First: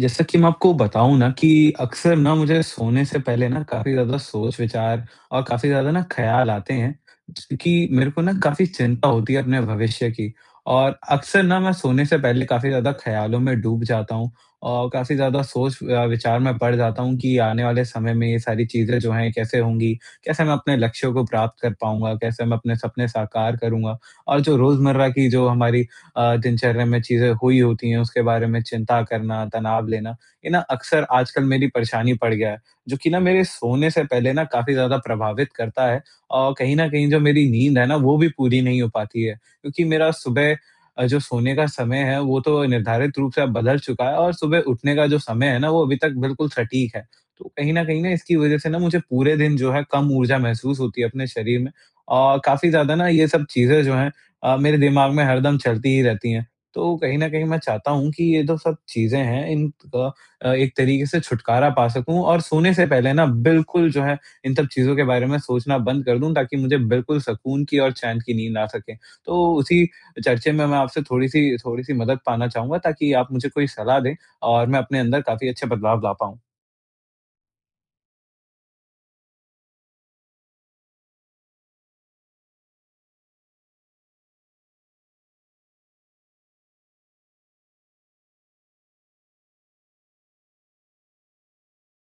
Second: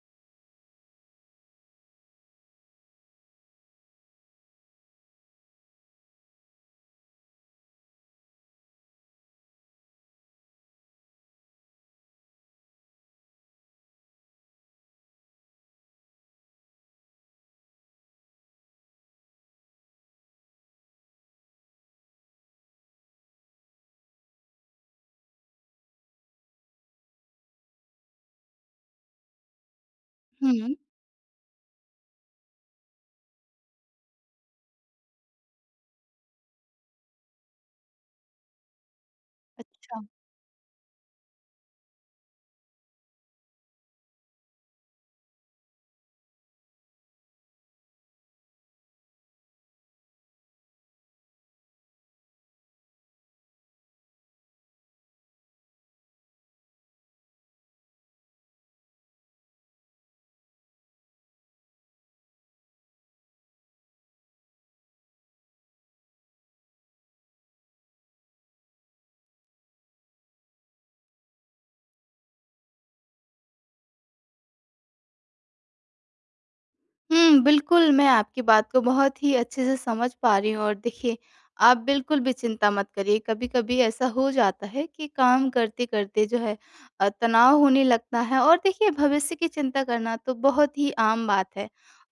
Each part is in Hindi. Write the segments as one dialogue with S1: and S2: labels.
S1: जैसा कि मैं आपको बताऊँ न कि अक्सर न मुझे सोने से पहले न काफ़ी ज़्यादा सोच विचार और काफ़ी ज़्यादा न ख़याल आते हैं कि मेरे को न काफ़ी चिंता होती है अपने भविष्य की और अक्सर न मैं सोने से पहले काफ़ी ज़्यादा ख़यालों में डूब जाता हूँ और काफ़ी ज़्यादा सोच अ, विचार में पड़ जाता हूँ कि आने वाले समय में ये सारी चीज़ें जो हैं कैसे होंगी? कैसे मैं अपने लक्ष्यों को प्राप्त कर पाऊँगा? कैसे मैं अपने सपने साकार करूँगा? और जो रोज़मर्रा की जो हमारी अ, दिनचर्या में चीज़ें हुई होती हैं उसके बारे में चिंता करना, तनाव लेना, ये न
S2: हुँ।
S1: अक्सर आजकल मेरी परेशानी पड़ गया है जो कि न मेरे सोने से पहले न काफ़ी ज़्यादा प्रभावित करता है और कहीं न कहीं जो मेरी नींद है न वो भी पूरी नहीं हो पाती है। क्योंकि
S2: अच्छा।
S1: मेरा सुबह अ, जो सोने का समय है वो तो निर्धारित रूप से अब बदल चुका है और सुबह उठने का जो समय है ना वो अभी तक बिल्कुल सटीक है। तो कहीं न कहीं न इसकी वज़ह से न मुझे पूरे दिन जो है कम ऊर्जा महसूस होती है अपने शरीर में अ, काफ़ी ज़्यादा न ये सब चीज़ें जो हैं अ, मेरे दिमाग में हरदम चलती ही रहती हैं। तो कहीं न कहीं मैं चाहता हूँ कि ये तो सब चीज़ें हैं इन अ, एक तरीके से छुटकारा पा सकूँ और सोने से पहले न बिल्कुल जो है इन सब चीज़ों के बारे में सोचना बंद कर दूँ ताकि मुझे बिल्कुल सुकून की और चैन की नींद आ सके। तो उसी चर्चे में मैं आपसे थोड़ी-सी थोड़ी-सी मदद पाना चाहूँगा ताकि आप मुझे कोई सलाह दें और मैं अपने अंदर काफ़ी अच्छे बदलाव ला पाऊँ।
S2: हुँ, बिल्कुल मैं आपकी बात को बहुत ही अच्छे से समझ पा रही हूँ। और देखिए आप बिल्कुल भी चिंता मत करिए कभी-कभी ऐसा हो जाता है कि काम करते-करते जो है अ, तनाव होने लगता है और देखिए भविष्य की चिंता करना तो बहुत ही आम बात है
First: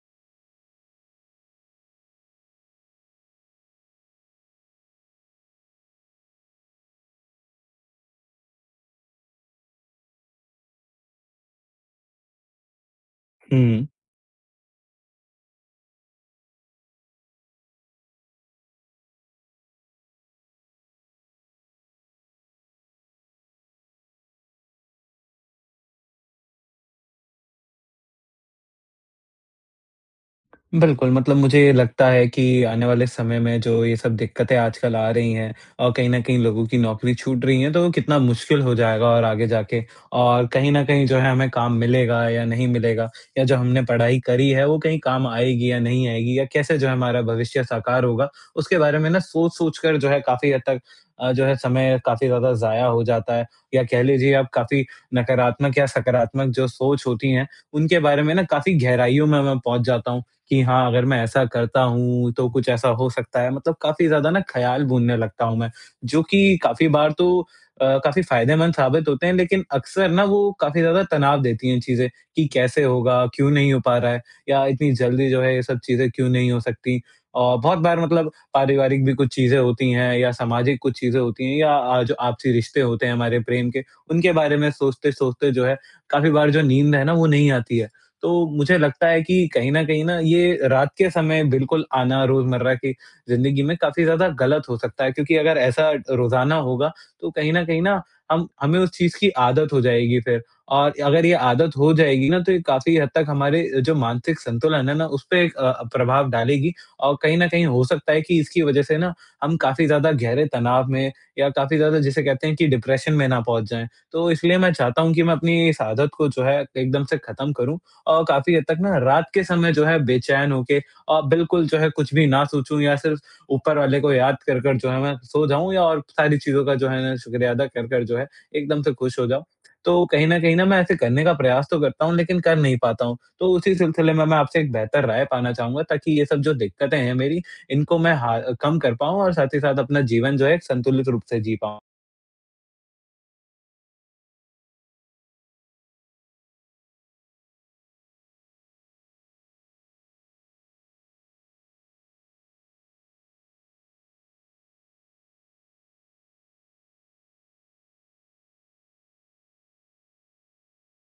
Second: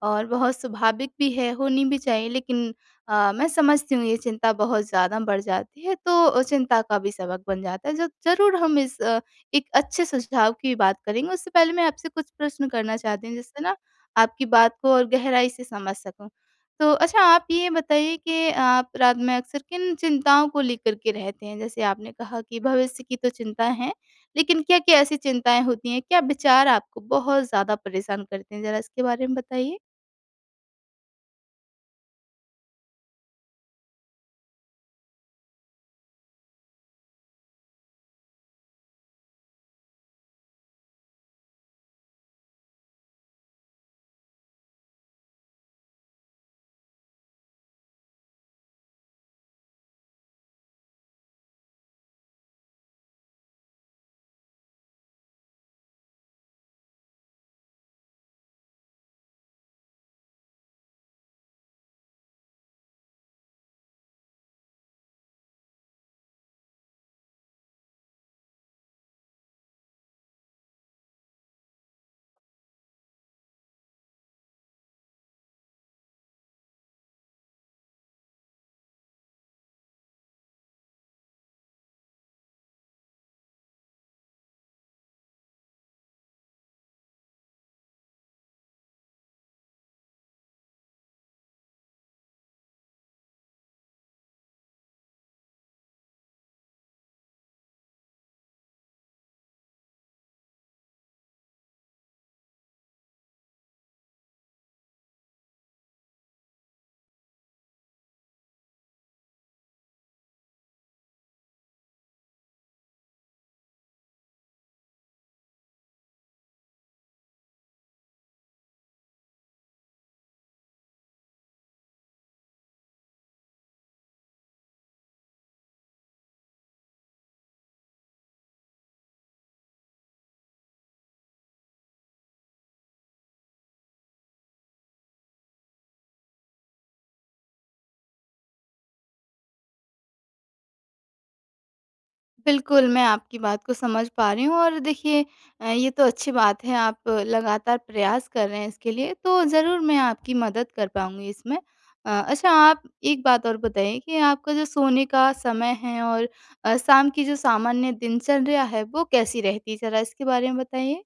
S2: और बहुत स्वाभाविक भी है, होनी भी चाहिए। लेकिन अ, मैं समझती हूँ ये चिंता बहुत ज़्यादा बढ़ जाती है तो चिंता का भी सबक बन जाता है जो ज़रूर हम इस अ, एक अच्छे सुझाव की बात करेंगे। उससे पहले मैं आपसे कुछ प्रश्न करना चाहती हूँ जिससे ना
S1: हुँ।
S2: आपकी बात को और गहराई से समझ सकूँ। तो अच्छा आप ये बताइए कि आप रात में अक्सर किन चिंताओं को लेकर के रहते हैं जैसे आपने कहा कि भविष्य की तो चिंता हैं लेकिन क्या-क्या ऐसी चिंताएँ होती हैं क्या विचार आपको बहुत ज़्यादा परेशान करते हैं? ज़रा इसके बारे में बताइए।
S1: बिल्कुल, मतलब मुझे ये लगता है कि आने वाले समय में जो ये सब दिक्कतें आजकल आ रही हैं और कहीं न कहीं लोगों की नौकरी छूट रही है तो कितना मुश्किल हो जाएगा और आगे जाके। और कहीं न कहीं जो है हमें काम मिलेगा या नहीं मिलेगा या जो हमने पढ़ाई करी है वो कहीं काम आएगी या नहीं आएगी या कैसे जो है हमारा भविष्य साकार होगा? उसके बारे में ना सोच-सोच कर जो है काफ़ी हद तक अ, जो है समय काफ़ी ज़्यादा ज़ाया हो जाता है या कह लीजिए आप काफ़ी नकारात्मक या सकारात्मक जो सोच होती है उनके बारे में ना काफ़ी गहराइयों में मैं पहुँच जाता हूँ कि हाँ, अगर मैं ऐसा करता हूँ तो कुछ ऐसा हो सकता है। मतलब काफ़ी ज़्यादा न ख़्याल बुनने लगता हूँ मैं जो कि काफ़ी बार तो अ, काफ़ी फ़ायदेमंद साबित होते हैं लेकिन अक्सर ना वो काफ़ी ज़्यादा तनाव देती हैं चीज़ें कि कैसे होगा, क्यों नहीं हो पा रहा है या इतनी जल्दी जो है ये सब चीज़ें क्यों नहीं हो सकती? औ बहुत बार मतलब पारिवारिक भी कुछ चीज़ें होती हैं या सामाजिक कुछ चीज़ें होती हैं या अ, आज आपसी रिश्ते होते हैं हमारे प्रेम के उनके बारे में सोचते-सोचते जो है काफ़ी बार जो नींद है ना वो नहीं आती है। तो मुझे लगता है कि कहीं न कहीं न ये रात के समय बिल्कुल आना रोज़मर्रा की जिंदगी में काफ़ी ज़्यादा गलत हो सकता है क्योंकि अगर ऐसा अ, रोज़ाना होगा तो कहीं न कहीं ना हम हमें उस चीज़ की आदत हो जाएगी फिर। और अगर ये आदत हो जाएगी ना तो ये काफ़ी हद तक हमारे जो मानसिक संतुलन है ना उसपे एक अ, प्रभाव डालेगी और कहीं न कहीं हो सकता है कि इसकी वज़ह से ना हम काफ़ी ज़्यादा गहरे तनाव में या काफ़ी ज़्यादा जिसे कहते हैं कि डिप्रेशन में ना पहुँच जाएँ। तो इसलिए मैं चाहता हूँ कि मैं अपनी इस आदत को जो है एकदम से ख़त्म करूँ और काफ़ी हद तक ना रात के समय जो है बेचैन होके अ, बिल्कुल जो है कुछ भी ना सोचूँ या सिर्फ ऊपर वाले को याद कर-कर जो है ना सो जाऊँ या और सारी चीज़ों का जो है ना शुक्रिया अदा कर-कर जो है एकदम से खुश हो जाऊँ। तो कहीं न कहीं ना मैं ऐसे करने का प्रयास तो करता हूँ लेकिन कर नहीं पाता हूँ। तो उसी सिलसिले में मैं आपसे एक बेहतर राय पाना चाहूँगा ताकि ये सब जो दिक्कतें हैं मेरी इनको मैं हाँ, कम कर पाऊंँ और साथ ही साथ अपना जीवन जो है एक संतुलित रूप से जी पाऊँ।
S2: बिल्कुल, मैं आपकी बात को समझ पा रही हूँ और देखिए अ, ये तो अच्छी बात है, आप लगातार प्रयास कर रहे हैं इसके लिए, तो ज़रूर मैं आपकी मदद कर पाऊँगी इसमें। अ, अच्छा आप एक बात और बताइए कि आपका जो सोने का समय है और अ, शाम की जो सामान्य दिनचर्या है, वो कैसी रहती है? ज़रा इसके बारे में बताइए।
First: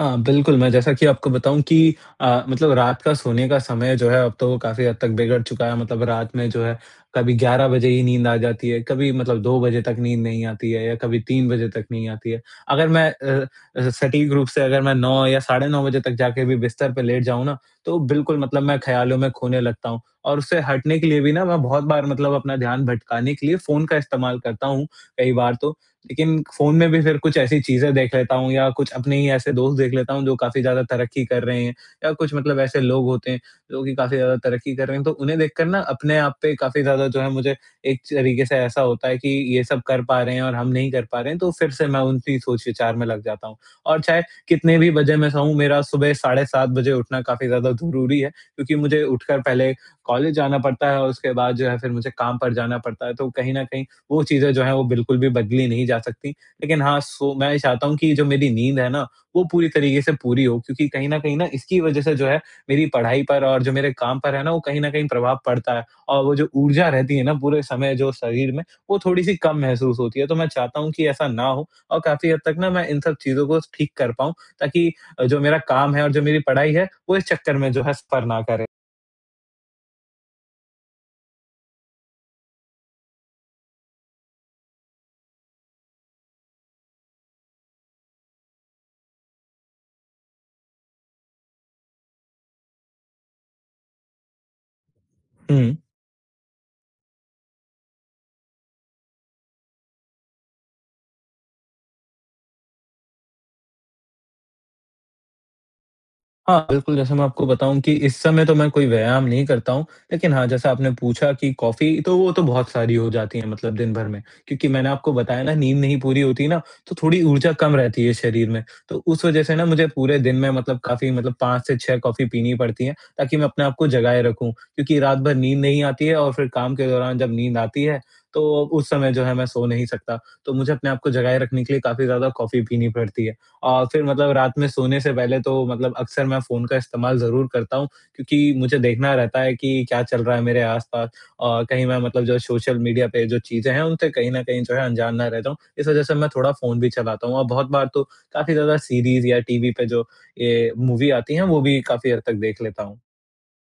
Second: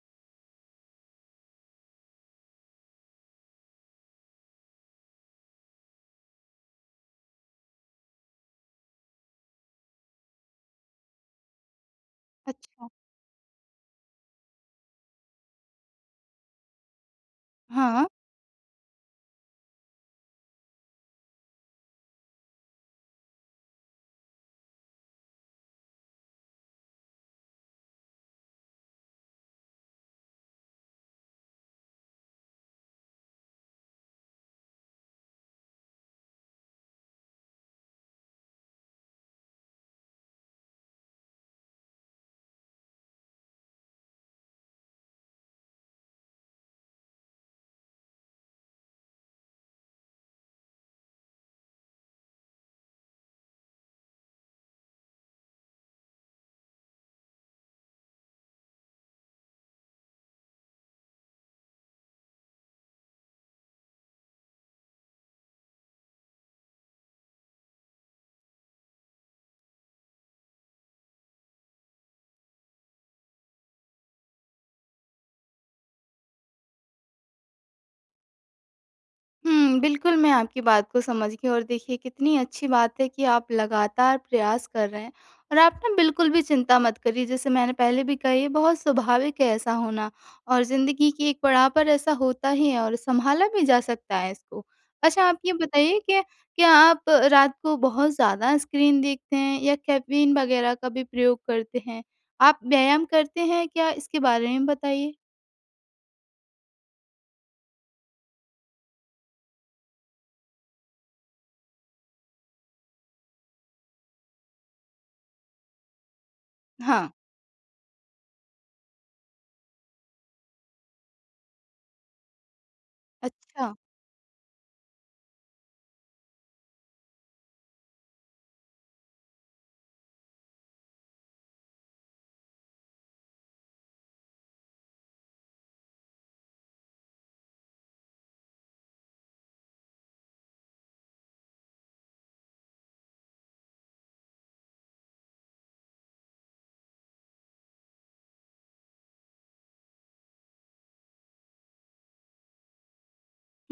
S1: हाँ, बिल्कुल, मैं जैसा कि आपको बताऊँ कि अ, मतलब रात का सोने का समय जो है, अब तो वो काफ़ी हद तक बिगड़ चुका है। मतलब रात में जो है, कभी 11 बजे ही नींद आ जाती है, कभी मतलब 2 बजे तक नींद नहीं आती है या कभी 3 बजे तक नहीं आती है। अगर
S2: अच्छा।
S1: मैं अ अ, सटीक रूप से अगर मैं 9 या साढ़े 9 बजे तक जाके भी बिस्तर पे लेट जाऊँ ना,
S2: हाँ,
S1: तो
S2: हाँ।
S1: बिल्कुल मतलब मैं ख़्यालों में खोने लगता हूँ और उससे हटने के लिए भी ना, मैं बहुत बार मतलब अपना ध्यान भटकाने के लिए फ़ोन का इस्तेमाल करता हूँ, कई बार तो। लेकिन फ़ोन में भी फिर कुछ ऐसी चीजें देख लेता हूँ या कुछ अपने ही ऐसे दोस्त देख लेता हूँ, जो काफ़ी ज़्यादा तरक्की कर रहे हैं या कुछ मतलब ऐसे लोग होते हैं, जो कि काफ़ी ज़्यादा तरक्की कर रहे हैं। तो उन्हें देखकर ना, अपने आप पे काफ़ी ज़्यादा जो है, मुझे एक तरीके से ऐसा होता है कि, "ये सब कर पा रहे हैं और हम नहीं कर पा रहे हैं।" तो फिर से मैं उनकी ही सोच विचार में लग जाता हूँ। और चाहे, कितने भी बजे मैं सोऊँ, मेरा सुबह साढ़े 7 बजे उठना काफ़ी ज़्यादा ज़रूरी है क्योंकि मुझे उठकर पहले कॉलेज जाना पड़ता है और उसके बाद जो है, फिर मुझे काम पर जाना पड़ता है, तो कहीं न कहीं वो चीज़ें जो हैं, वो बिल्कुल भी बदली नहीं जा सकती। लेकिन हाँ, सो मैं ये चाहता हूँ कि ये जो मेरी नींद है ना, वो पूरी तरीके से पूरी हो, क्योंकि कहीं न कहीं न, इसकी वज़ह से जो है, मेरी पढ़ाई पर और जो मेरे काम पर है ना, वो कहीं न कहीं प्रभाव पड़ता है और वो जो ऊर्जा रहती है ना पूरे समय जो शरीर में, वो थोड़ी-सी कम महसूस होती है। तो मैं चाहता हूँ कि ऐसा ना हो और काफ़ी हद तक ना, मैं इन सब चीज़ों को ठीक कर पाऊँ, ताकि अ, जो मेरा काम है और जो मेरी पढ़ाई है, वो इस चक्कर में जो है, सफ़र ना करे।
S2: हुँ, बिल्कुल, मैं आपकी बात को समझ गई और देखिए, कितनी अच्छी बात है कि आप लगातार प्रयास कर रहे हैं और आप ना बिल्कुल भी चिंता मत करिए। जैसे मैंने पहले भी कहा, ये बहुत स्वाभाविक है ऐसा होना और ज़िंदगी की एक पड़ाव पर ऐसा होता ही है और सँभाला भी जा सकता है इसको। अच्छा, आप ये
S1: हुँ।
S2: बताइए कि क्या आप रात को बहुत ज़्यादा स्क्रीन देखते हैं या कैफ़ीन वगैरह का भी प्रयोग करते हैं? आप व्यायाम करते हैं क्या, इसके बारे में भी बताइए।
S1: हाँ, बिल्कुल, जैसे मैं आपको बताऊँ कि इस समय तो मैं कोई व्यायाम नहीं करता हूँ, लेकिन हाँ, जैसा आपने पूछा कि कॉफ़ी, तो वो तो बहुत सारी हो जाती हैं, मतलब दिन भर में। क्योंकि मैंने आपको बताया ना, नींद नहीं पूरी होती ना, तो
S2: हाँ।
S1: थोड़ी ऊर्जा कम रहती है शरीर में, तो उस वजह से ना, मुझे पूरे दिन में मतलब काफ़ी मतलब 5 से 6 कॉफ़ी पीनी ही पड़ती हैं, ताकि मैं अपने
S2: अच्छा।
S1: आपको जगाए रखूँ, क्योंकि रात भर नींद नहीं आती है और फिर काम के दौरान जब नींद आती है, तो उस समय जो है, मैं सो नहीं सकता। तो मुझे अपने आप को जगाए रखने के लिए काफ़ी ज़्यादा कॉफ़ी पीनी पड़ती है औ फिर मतलब रात में सोने से पहले तो मतलब अक्सर मैं फ़ोन का इस्तेमाल ज़रूर करता हूँ, क्योंकि मुझे देखना रहता है कि क्या चल रहा है मेरे आस-पास। अ, कहीं मैं मतलब जो सोशल मीडिया पे जो चीज़ें हैं, उनसे कहीं न कहीं जो है, अनजान ना रह जाऊँ, इस वज़ह से मैं थोड़ा फ़ोन भी चलाता हूँ और बहुत बार तो काफ़ी ज़्यादा सीरीज़ या टीवी पे जो ये मूवी आती हैं, वो भी काफ़ी हद तक देख लेता हूँ।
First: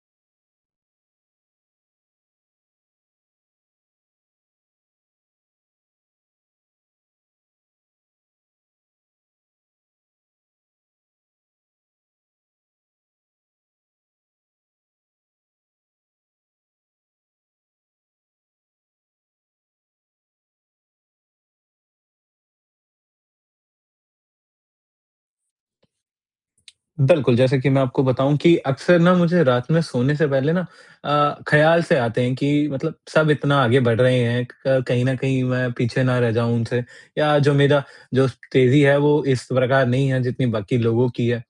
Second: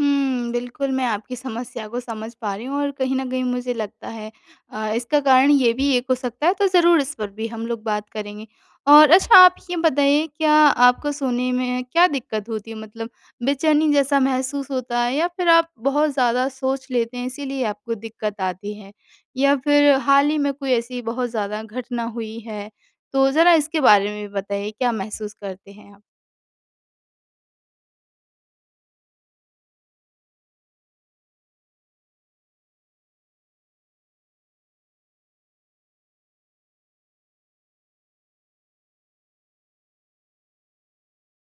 S2: हुँ. बिल्कुल, मैं आपकी समस्या को समझ पा रही हूँ और कहीं न कहीं मुझे लगता है अ, इसका कारण ये भी एक हो सकता है, तो ज़रूर इस पर भी हम लोग बात करेंगे और अच्छा, आप ये बताइए, क्या आपको सोने में क्या दिक्कत होती है, मतलब बेचैनी जैसा महसूस होता है या फिर आप बहुत ज़्यादा सोच लेते हैं, इसीलिए आपको दिक्कत आती है? या फिर हाल ही में कोई ऐसी बहुत ज़्यादा घटना हुई है? तो ज़रा इसके बारे में भी बताइए, क्या महसूस करते हैं आप?
S1: बिल्कुल, जैसे कि मैं आपको बताऊँ कि अक्सर ना मुझे रात में सोने से पहले ना अ, ख़्याल से आते हैं कि मतलब सब इतना आगे बढ़ रहे हैं, क क कहीं न कहीं मैं पीछे ना रह जाऊँ उनसे या जो मेरा जो तेज़ी है, वो इस प्रकार नहीं है, जितनी बाकी लोगों की है।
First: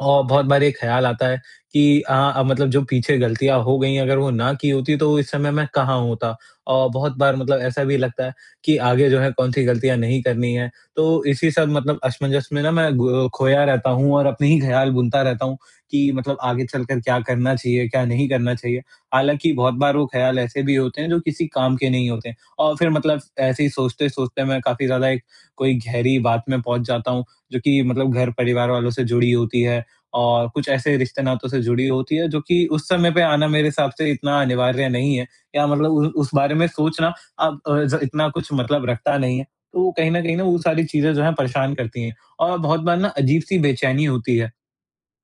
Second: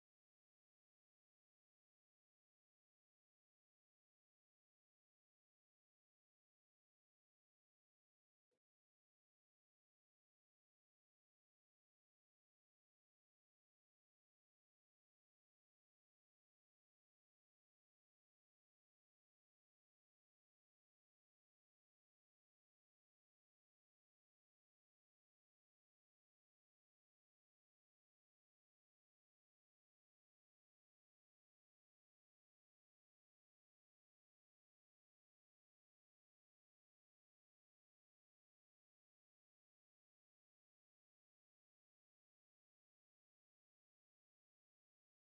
S1: औ बहुत बार ये ख़्याल आता है कि, "हाँ, अब मतलब जो पीछे गलतियाँ हो गयी हैं, अगर वो ना की होती, तो इस समय मैं कहाँ होता।" अ, बहुत बार मतलब ऐसा भी लगता है कि आगे जो है, कौन-सी गलतियाँ नहीं करनी है, तो इसी सब मतलब असमंजस में ना, मैं गो खोया रहता हूँ और अपने ही ख़्याल बुनता रहता हूँ कि मतलब आगे चल कर क्या करना चाहिए, क्या नहीं करना चाहिए। हालाँकि बहुत बार वो ख़्याल ऐसे भी होते हैं, जो किसी काम के नहीं होते और फिर मतलब ऐसे ही सोचते-सोचते, मैं काफ़ी ज़्यादा एक कोई गहरी बात में पहुँच जाता हूँ, जो कि मतलब घर-परिवार वालों से जुड़ी होती है और कुछ ऐसे रिश्ते-नातों से जुड़ी होती है, जो कि उस समय पे आना मेरे हिसाब से इतना अनिवार्य नहीं है या मतलब उ उस बारे में सोचना, अब अ, ज़ इतना कुछ मतलब रखता नहीं है। तो कहीं न कहीं ना, वो सारी चीज़ें जो हैं, परेशान करती हैं और बहुत बार ना, अजीब-सी बेचैनी होती है।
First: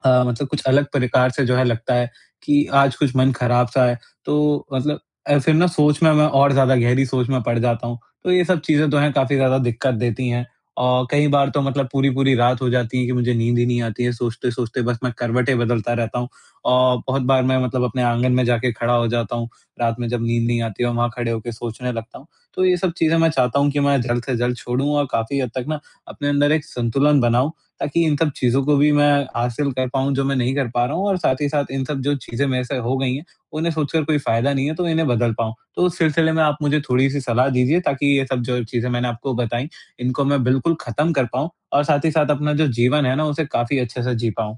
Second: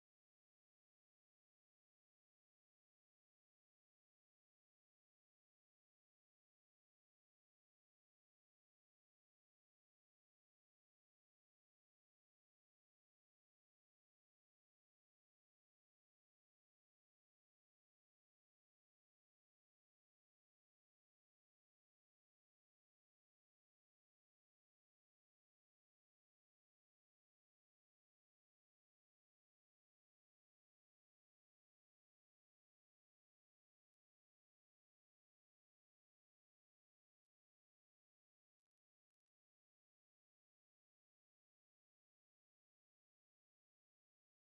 S1: अ, मतलब कुछ अलग प्रकार से जो है, लगता है कि आज कुछ मन ख़राब-सा है, तो मतलब अ, फिर ना सोच में मैं और ज़्यादा गहरी सोच में पड़ जाता हूँ। तो ये सब चीज़ें तो हैं, काफ़ी ज़्यादा दिक्कत देती हैं अ, कई बार तो मतलब पूरी-पूरी रात हो जाती है कि मुझे नींद ही नहीं आती है, सोचते-सोचते बस मैं करवटें बदलता रहता हूँ। अ, बहुत बार मैं मतलब अपने आँगन में जाके खड़ा हो जाता हूँ। रात में जब नींद नहीं आती है, वहाँ खड़े होके सोचने लगता हूँ। तो ये सब चीज़ें मैं चाहता हूँ कि मैं जल्द से जल्द छोडूँ और काफ़ी हद तक ना, अपने अंदर एक संतुलन बनाऊँ, ताकि इन सब चीज़ों को भी मैं हासिल कर पाऊँ, जो मैं नहीं कर पा रहा हूँ और साथ ही साथ इन सब जो चीज़ें मेरे से हो गई हैं, उन्हें सोच कर कोई फ़ायदा नहीं है, तो इन्हें बदल पाऊँ। तो उस सिलसिले में आप मुझे थोड़ी-सी सलाह दीजिए, ताकि ये सब जो चीज़ें मैंने आपको बताईं, इनको मैं बिल्कुल ख़त्म कर पाऊँ और साथ ही साथ अपना जो जीवन है ना, उसे काफ़ी अच्छे से जी पाऊँ।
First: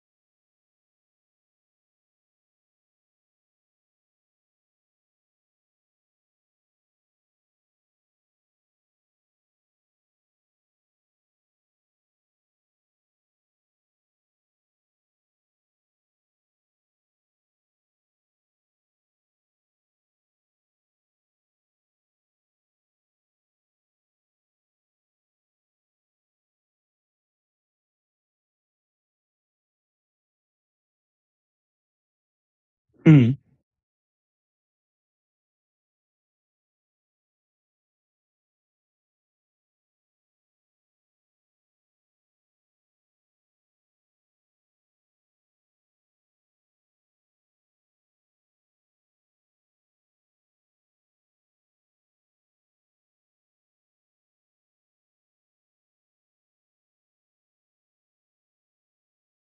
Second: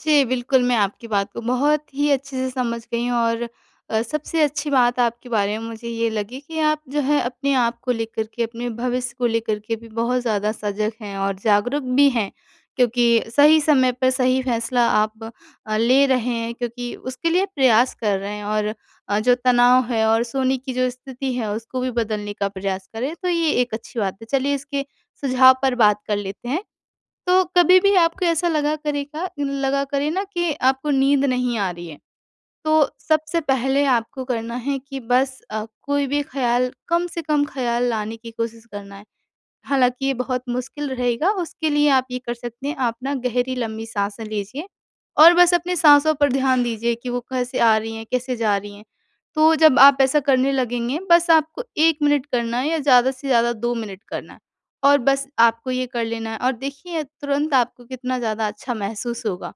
S2: जी, बिल्कुल मैं आपकी बात को बहुत ही अच्छे से समझ गई हूँ और अ, सबसे अच्छी बात आपके बारे में मुझे ये लगी कि आप जो है अपने आप को लेकर के अपने भविष्य को लेकर के भी बहुत ज़्यादा सज़ग हैं और जागरूक भी हैं। क्योंकि सही समय पर सही फैसला आप अ, ले रहे हैं क्योंकि उसके लिए प्रयास कर रहे हैं और अ, जो तनाव है और सोने की जो स्थिति है उसको भी बदलने का प्रयास करें तो ये एक अच्छी बात है। चलिए इसके सुझाव पर बात कर लेते हैं तो कभी भी आपको ऐसा लगा करेगा लगा करे ना कि आपको नींद नहीं आ रही है, तो
S1: हुँ।
S2: सबसे पहले आपको करना है कि बस अ, कोई भी ख़्याल कम से कम ख़्याल लाने की कोशिश करना है। हालाँकि ये बहुत मुश्किल रहेगा उसके लिए आप ये कर सकते हैं आप ना गहरी लंबी साँसें लीजिए और बस अपनी साँसों पर ध्यान दीजिए कि वो कैसे आ रही हैं, कैसे जा रही हैं, तो जब आप ऐसा करने लगेंगे बस आपको 1 मिनट करना है या ज़्यादा से ज़्यादा 2 मिनट करना है और बस आपको ये कर लेना है। और देखिए तुरंत आपको कितना ज़्यादा अच्छा महसूस होगा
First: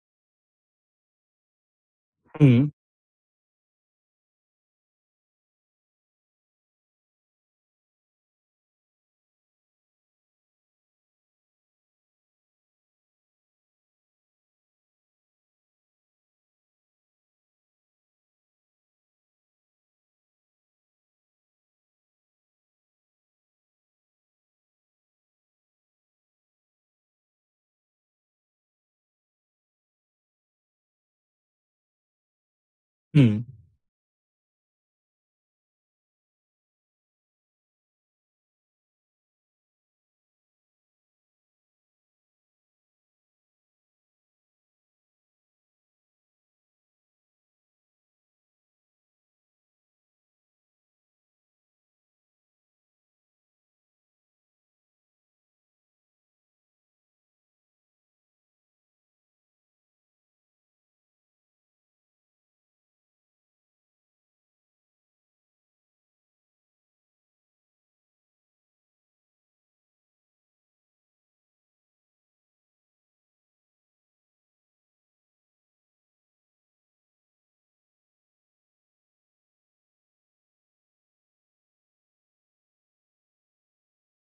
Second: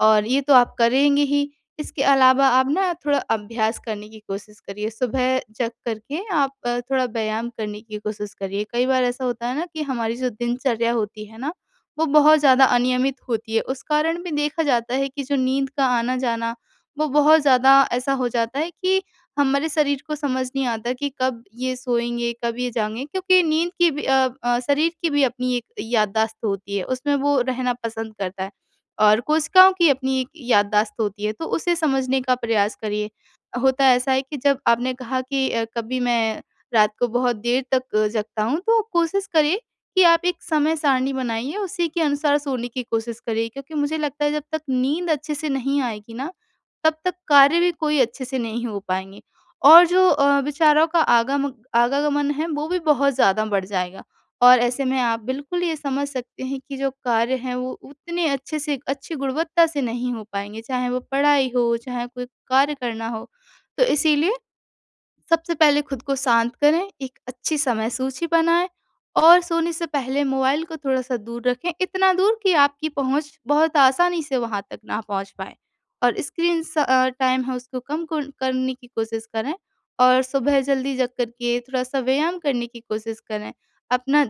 S2: और ये तो आप करेंगे ही इसके अलावा आप
S1: हुँ।
S2: ना थोड़ा अभ्यास करने की कोशिश करिए। सुबह जग करके आप अ, थोड़ा व्यायाम करने की कोशिश करिए कई बार ऐसा होता है ना कि हमारी जो दिनचर्या होती है ना वो बहुत ज़्यादा अनियमित होती है उस कारण भी देखा जाता है कि जो नींद का आना-जाना वो बहुत ज़्यादा ऐसा हो जाता है कि हमारे शरीर को समझ नहीं आता कि कब ये सोएँगे, कब ये जाएँगे? क्योंकि नींद की भी अ, शरीर की भी अपनी एक याददाश्त होती है उसमें वो रहना पसंद करता है और कोशिकाओं की अपनी एक याददाश्त होती है तो उसे समझने का प्रयास करिए।
S1: हुँ।
S2: होता ऐसा है कि जब आपने कहा कि अ, कभी मैं रात को बहुत देर तक जगता हूँ तो कोशिश करिए कि आप एक समय सारणी बनाइए उसी के अनुसार सोने की कोशिश करिए। क्योंकि मुझे लगता है जब तक नींद अच्छे से नहीं आएगी ना तब तक कार्य भी कोई अच्छे से नहीं हो पाएँगे। और जो अ, विचारों का आगामग आवागमन है वो भी बहुत ज़्यादा बढ़ जाएगा। और ऐसे में आप बिल्कुल ये समझ सकते हैं कि जो कार्य है वो उतने अच्छे से अच्छी गुणवत्ता से नहीं हो पाएँगे चाहे वो पढ़ाई हो, चाहे कोई कार्य करना हो तो इसीलिए सबसे पहले खुद को शांत करें एक अच्छी समय सूची बनाएँ और सोने से पहले मोबाइल को थोड़ा-सा दूर रखें इतना दूर कि आपकी पहुँच बहुत आसानी से वहाँ तक ना पहुँच पाए और स्क्रीन स अ, टाइम है उसको कम कुर करने की कोशिश करें। और सुबह ज़ल्दी जग कर के थोड़ा-सा व्यायाम करने की कोशिश करें। अपना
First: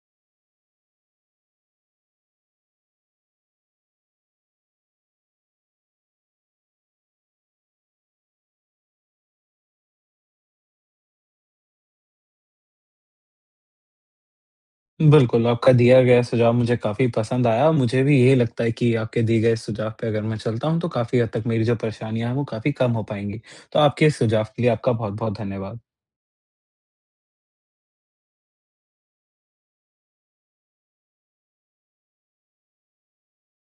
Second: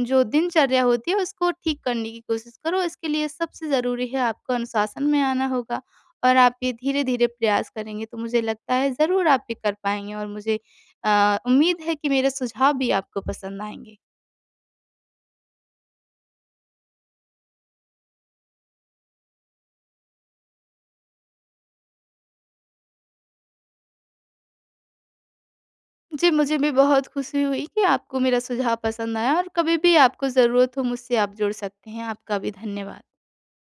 S2: जो दिनचर्या होती है उसको ठीक करने की कोशिश करो इसके लिए सबसे ज़रूरी है आपको अनुशासन में आना होगा और आप ये धीरे-धीरे प्रयास करेंगे तो मुझे लगता है ज़रूर आप ये कर पाएँगे और मुझे अ, उम्मीद है कि मेरे सुझाव भी आपको पसंद आएँगे।
S1: बिल्कुल, आपका दिया गया सुझाव मुझे काफ़ी पसंद आया। मुझे भी यही लगता है कि आपके दिए गए सुझाव पे अगर मैं चलता हूँ तो काफ़ी हद तक मेरी जो परेशानियाँ हैं वो काफ़ी कम हो पाएँगी। तो आपके इस सुझाव के लिए आपका बहुत-बहुत धन्यवाद।
S2: जी, मुझे भी बहुत खुशी हुई कि आपको मेरा सुझाव पसंद आया और कभी भी आपको ज़रूरत हो मुझसे आप जुड़ सकते हैं आपका भी धन्यवाद।